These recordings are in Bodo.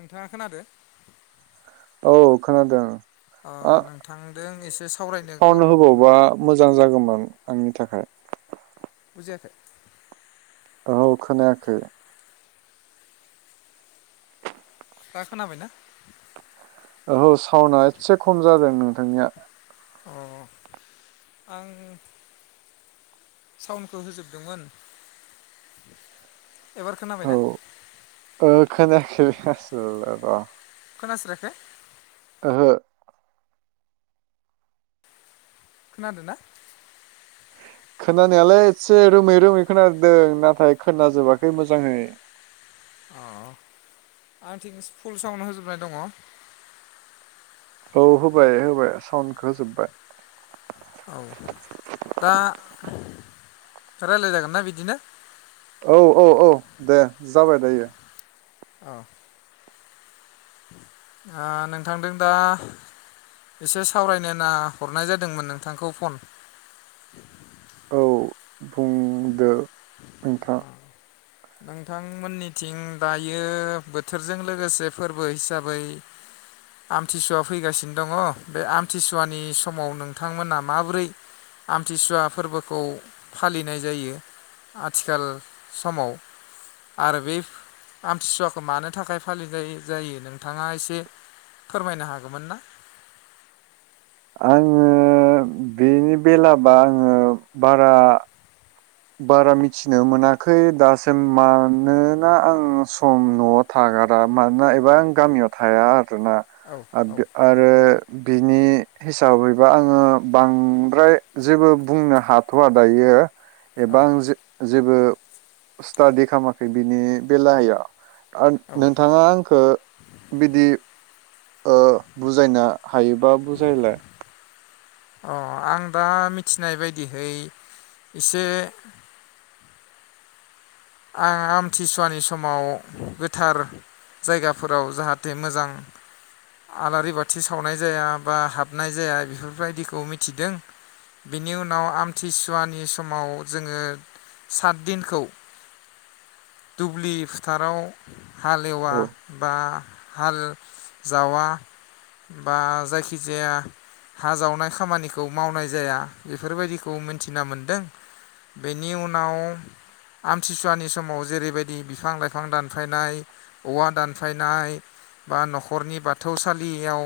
नोंथाङा खोनादो औ खोनादोंं अ ओ नोंथांदों एसे सावरायनो सावन कल हरनो होबावबा मोजां जागौमोन आंनि थाखाय बुजियाखै औ खोनायाखै दा खोनाबायना औहो साउण्डआ एसे खम जादों नोंथांनिया अ आं साउण्डखौ होजोबदोंमोन एबार खोनाबायना खोनायाखैलै आसोल र खोनास्रायाखै ओहो खोनादोंना खोनानायालाय एसे रोमै रोमै खोनादों नाथाय खोनाजोबाखै मोजाङै अ आंथिं फुल सावउण्ड होजोबनाय दङ औ होबाय होबाय साउन्दखौ होजोब्बाय औ दा रायलाय जागोनना बिदिनो औ औ औ दे जाबाय दायो अ ओ नोंथांदों दा एसे सावरायनो होना हरनाय जादोंमोन नोंथांखौ फन औ बुंदो नोंथां नोंथांमोननिथिं दायो बोथोरजों लोगोसे फोरबो हिसाबै आमथिसुवा फैगासिनो दङ बे आमथिसुवानि समाव नोंथांमोना माब्रै आमथिसुवा फोरबोखौ फालिनाय जायो आथिखाल समाव आरो बे आमथिसुवाखौ मानो थाखाय फालिनाय जायो नोंथाङा एसे फोरमायनो हागोमोन ना आङो बेनि बेलाबा आङो बारा बारा मिथिनो मोनाखै दासिम मानोना आं सम नआव थागारा मानोना एबा आं गामियाव थाया आरो औ औ [unintelligible] आरो बिनि हिसाबैबा आङो बांद्राय जेबो बुंनो हाथवा दायो। एबा औ आं जे जेबो स्टादि खामाखै बिनि बेलायाव आं औ नोंथाङा आंखो बिदि ओ बुजायनो हायोबा बुजायलाय। अ आं दा मिथिनाय बायदिहै इसे आं आमथिसुवानि समाव गोथार जायगाफोराव जाहाथे मोजां आलारि बाथि सावनाय जाया बा हाबनाय जाया बेफोरबायदिखौ मिथिदों बेनि उनाव आमथिसुवानि समाव जोङो सात दिनखौ दुब्लि फोथाराव हालेवा औ बा हाल जावा बा जायखिजाया हा जावनाय खामानिखौ मावनाय जाया बेफोरबायदिखौ मिनथिना मोनदों बेनि उनाव आम आमथिसुवानि समाव जेरैबायदि बिफां लाइफां दानफायनाय औवा दानफायनाय बा नखरनि बाथौसालियाव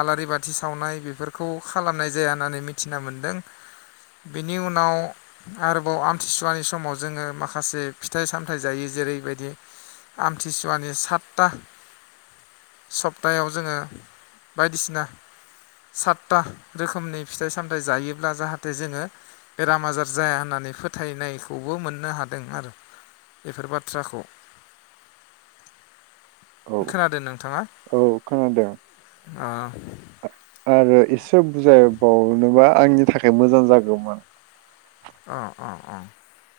आलारि बाथि सावनाय बेफोरखौ खालामनाय जाया होननानै मिथिना मोनदों बेनि उनाव आरोबाव आमथिसुवानि समाव जोङो मा माखासे फिथाइ सामथाइ जायो जेरैबायदि आमथिसुवानि साथता सप्तायाव जोङो बायदिसिना साथता रोखोमनि फिथाइ सामथाइ जायोब्ला जाहाथे जोङो बेराम आजार जाया होननानै फोथायनायखौबो मोननो हादों। दों आरो बेफोर बाथ्राखौ औ खोनादों औ खोनादों। आ आ आरो एसे बुजायबावनोबा आंनि थाखाय मोजां जागौमोन। अ अ अ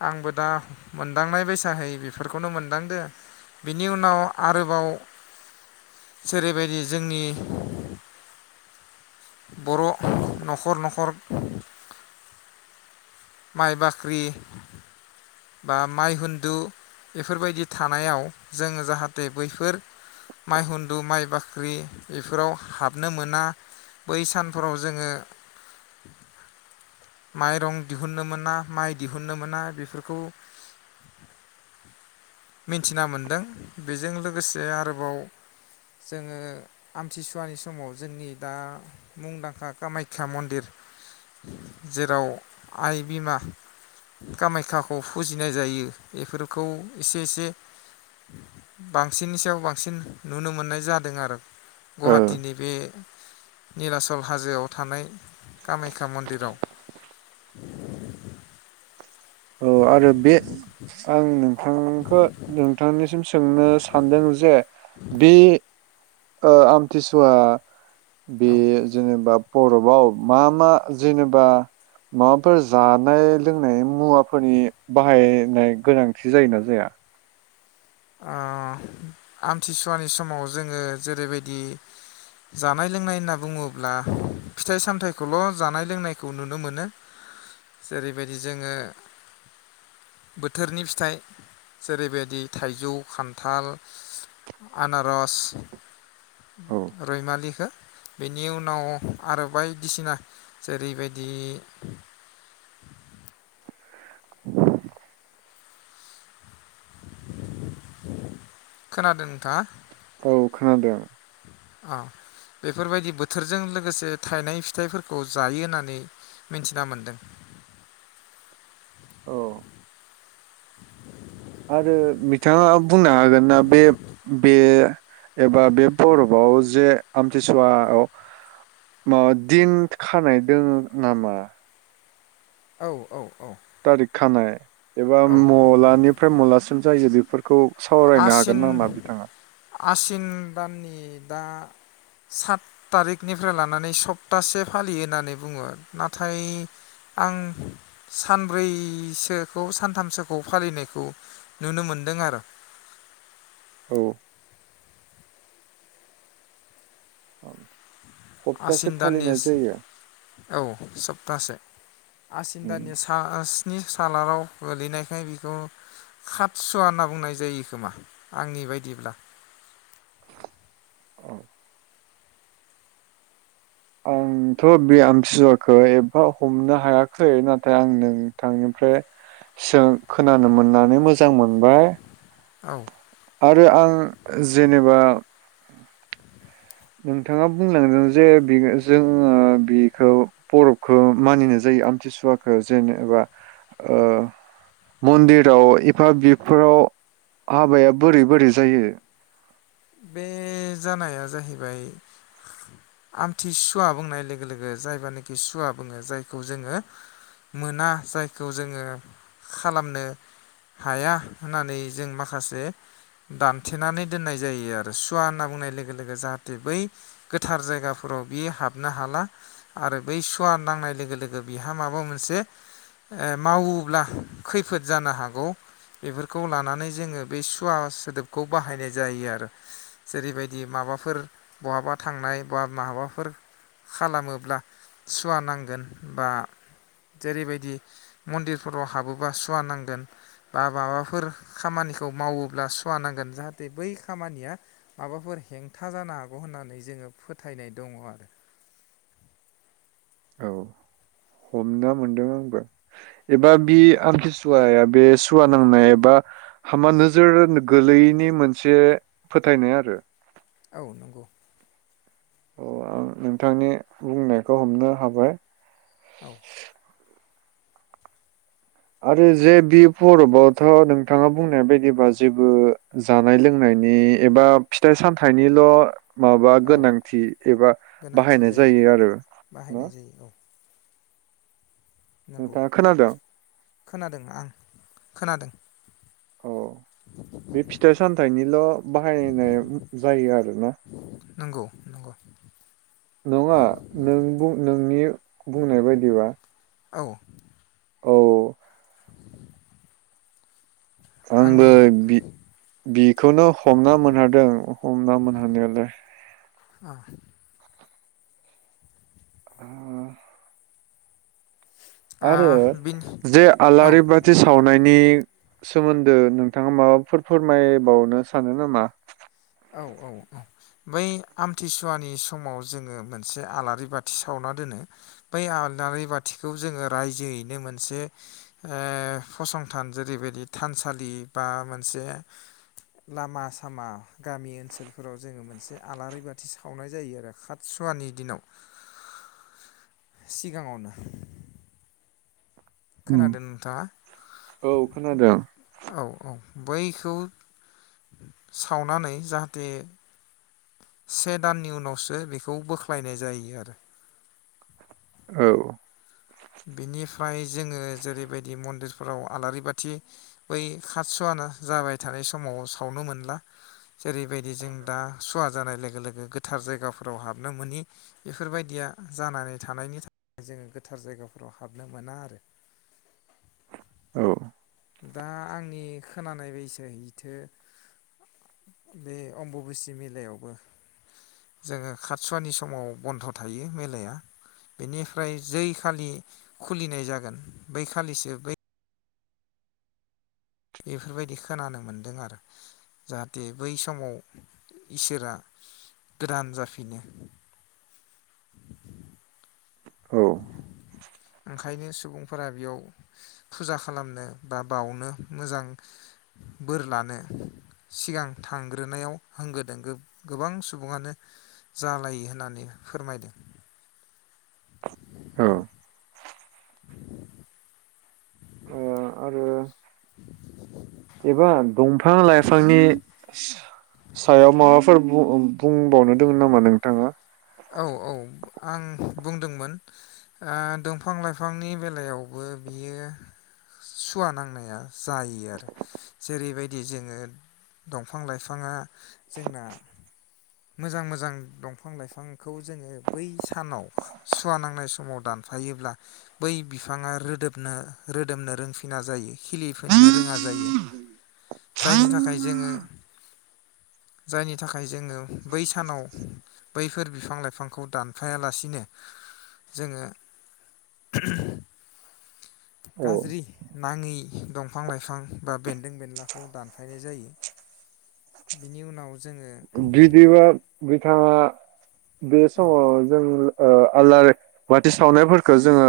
आंबो दा मोनदांनाय बायसाहै बेफोरखौनो मोनदांदो बिनि उनाव आरोबाव जेरैबायदि जोंनि बर नखर नखर माइ बाख्रि बा माइहुन्दु बेफोरबायदि थानायाव जोङो जाहाथे बैफोर माइहुन्दु माइ बाख्रि बेफोराव हाबनो मोना बै सानफोराव जोङो माइरं दिहुननो मोना माइ दिहुननो मोना बेफोरखौ मिथिना मोनदों बेजों लोगोसे आरोबाव जोङो आमथिसुवानि समाव जोंनि दा मुंदांखा कामाख्या मन्दिर जेराव आइ बिमा कामाख्याखौ फुजिनाय जायो बेफोरखौ एसे एसे बांसिननि सायाव बांसिन नुनो मोननाय जादों आरो। गुवाहाटिनि बे निलाचल हाजोआव थानाय कामाख्या मन्दिराव। औ आरो बे आं आंखो नोंथांनिसिम सोंनो सानदों जे बे ओ आमथिसुआ बे औ जेनेबा बरफआव मा मा जेनेबा माबाफोर जानाय लोंनाय मुवाफोरनि बाहायनाय गोनांथि जायोना जाया? आ आमथिसुवानि समाव जोङो जेरैबायदि जानाय लोंनाय होनना बुङोब्ला फिथाइ सामथायाइखौल' जानाय लोंनायखौ नुनो मोनो जेरैबायदि जोङो बोथोरनि फिथाइ जेरैबायदि थाइजौ खान्थाल आनारस औ रयमालिखो बेनि उनाव आरो बायदिसिना जेरैबायदि खोनादों नोंथाङा? औ खोनादों। ओ बेफोरबायदि बोथोरजों लोगोसे थायनाय फिथाइफोरखौ जायो होननानै मिथिना मोनदों। औ आरो बिथाङा बुंनो हागोन ना बे बे एबा बे बरफआव जे आमथिसुवायाव माबा दिन खानाय दोङो नामा? औ औ औ तारिख खानाय एबा औ मलानिफ्राय मुलासिम जायो बेफोर आसिन आसिन दाननि दा सात थारिखनिफ्राय लानानै सप्तासे फालियो होननानै बुङो नाथाय आं सानब्रैसोखौ सानथामसोखौ फालिनायखौ नुनो मोनदों आरो। औ [unintelligible] आसिन दाननि फालिनाय जायो औ सप्तासे। आसिन उम, दाननि सास नि सालागाव गोलैनायखाय बेखौ खादसुवा होनना बुंनाय जायो खोमा आंनि बायदिब्ला। अ आंथ बे आमथिसुवाखौ एफा हमनो हायाखै नाथाय आं नोंथांनिफ्राय सों खोनानो मोननानै मोजां मोनबाय। औ आरो आं जेनेबा नोंथाङा बुंलांदों जे बि जोङो बेखौ बरबखौ मानिनाय जायो आमथिसुवाखौ जेनेबा ओ मन्दिराव एफा बेफोराव हाबाया बोरै बोरै जायो? बे जानाया जाहैबाय आमथि सुवा बुंनाय लोगो लोगो जायबानोखि सुवा बुङो जायखौ जोङो मोना जायखौ जोङो खालामनो हाया होननानै जों माखासे दानथेनानै दोननाय जायो आरो सुवा होनना बुंनाय लोगो लोगो जाहाथे बै गोथार जायगाफोराव बियो हाबनो हाला आरो बै सुवा नांनाय लोगो लोगो बिहा माबा मोनसे मावोब्ला खैफोद जानो हागौ बेफोरखौ लानानै जोङो बेै सुवा सोदोबखौ बाहायनाय जायो आरो। जेरैबायदि माबाफोर बहाबा थांनाय बा माबाफोर खालामोब्ला सुवा नांगोन बा जेरैबायदि मन्दिरफोराव हाबोबा सुवा नांगोन बा माबाफोर खामानिखौ मावोब्ला सुवा नांगोन जाहाथे बै खामानिया माबाफोर हेंथा जानो हागौ होननानै जोङो फोथायनाय दङ आरो। औ हमना मोनदों आंबो। एबा बि आमखिस सुवाया बे सुवा नांनाय एबा हामा नोजोर गोलैयैनि मोनसे फोथायनाय आरो। औ नंगौ। अ आं नोंथांनि बुंनायखौ हमनो हाबाय। औ आरो जे बि फरबोआवथ नोंथाङा बुंनाय बायदिबा जेबो जानाय लोंनायनि एबा फिथाइ सामथाइनिल माबा औ गोनांथि एबा बाहायनाय जायो आरो न बाहायनाय जायो औ नंगौ नोंथाङा खोनादों? खोनादों आं खोनादों। औ बे फिथाइ सामथाइनिल बाहायनाय जायो आरो न? नंग' नङा नों बुं नोंनि बुंनाय बायदिबा औ औ आंबो आंनि बि बिखौनो हमना मोनहादों हमना मोनहानायालाय। आ आ आरो बिनि जे औ आलारि बाथि सावनायनि सोमोन्दो नोंथाङा माबाफोर फोरमायबावनो सानो नामा? औ औ औ बै आमथिसुवानि समाव जोङो मोनसे आलारि बाथि सावना दोनो बै आलारि बाथिखौ जोङो रायजोयैनो मोनसे ओ फसंथान जेरैबायदि थानसालि बा मोनसे लामा सामा गामि ओनसोलफोराव जोङो मोनसे आलारि बाथि सावनाय जायो आरो खातसुवानि दिनाव सिगाङावनो। खोनादो नोंथाङा औ खोनादों औ औ बैखौ सावनानै जाहाथे से दाननि उनावसो बेखौ बोख्लायनाय जायो आरो। औ फोराव आलारि बाथि बै खात सुव ना जाबाय थानाय समाव सावनो मोनला जेरै बायदि जों दा सुवा जानाय लोगो लोगो गोथार जायगाफोराव हाबनो मोनि बेफोर बायदिया जानानै थानायनि थाखाय जोङो गोथार जायगा फोराव हाबनो मोना आरो। औ दा आंनि खोनानाय बायसो बिथो बे अम्बुुबुसि मेलायावबो जोङो खातसुवानि समाव बन्द थायो मेलाया बेनिफ्राय जै खालि खुलिनाय जागोन बै खालिसो बै बेफोरबायदि खोनानो मोन्दों आरो जाहाथे बै समाव इसोरा गोदान जाफिनो। औ ओंखायनो सुबुं फोरा बेयाव फुजा खालामनो बा बावनो मोजां बोर लानो सिगां थांग्रोनायाव होंगो दोंगो गोबां सुबुङानो जालायो होननानै फोरमायदों। औ ओ आरो एबा दंफां लाइफांनि सा-सायाव माबाफोर बुं-बुंबावनो दोङ नामा नोंथाङा? औ औ आं बुंदोंमोन ओ दंफां लाइफांनि बेलायावबो बियो सुवा नांनाया जायो आरो जेरैबायदि जोङो दंफां लाइफाङा जोंना मोजां मोजां दंफां लाइफां खौ जोङो बै सानाव सुवा नांनाय समाव दानफायोब्ला बै बिफाङा रोदोमनो रोदोमनो रोंफिना जायो खिलिफिननो रोङा जायो जायनि थाखाय जोङो जायनि थाखाय जोङो बै सानाव बैफोर बिफां लाइफांखौ दानफायालासिनो जोङो औ गाज्रि नाङै दंफां लाइफां बा बेन्दों बेनलाखौ दानफायनाय जायो बिनि उनाव जोङो बिदिबा बिथाङा बे औ समाव जोङो ओ आलारि बाथि सावनायफोरखौ जोङो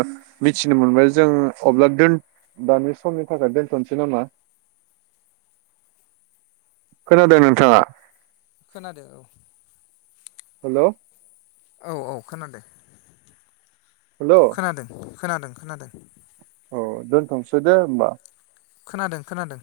मिथिनो मोनबाय जों अब्ला दोन दानि समनि थाखाय दोनथसै नामा, खोनादों नोंथाङा? खोनादो औ। हेल औ औ खोनादों। हेल' खोनादों। खोनादों खोनादों। औ दोनथनिसै दे होमबा? खोनादों खोनादों।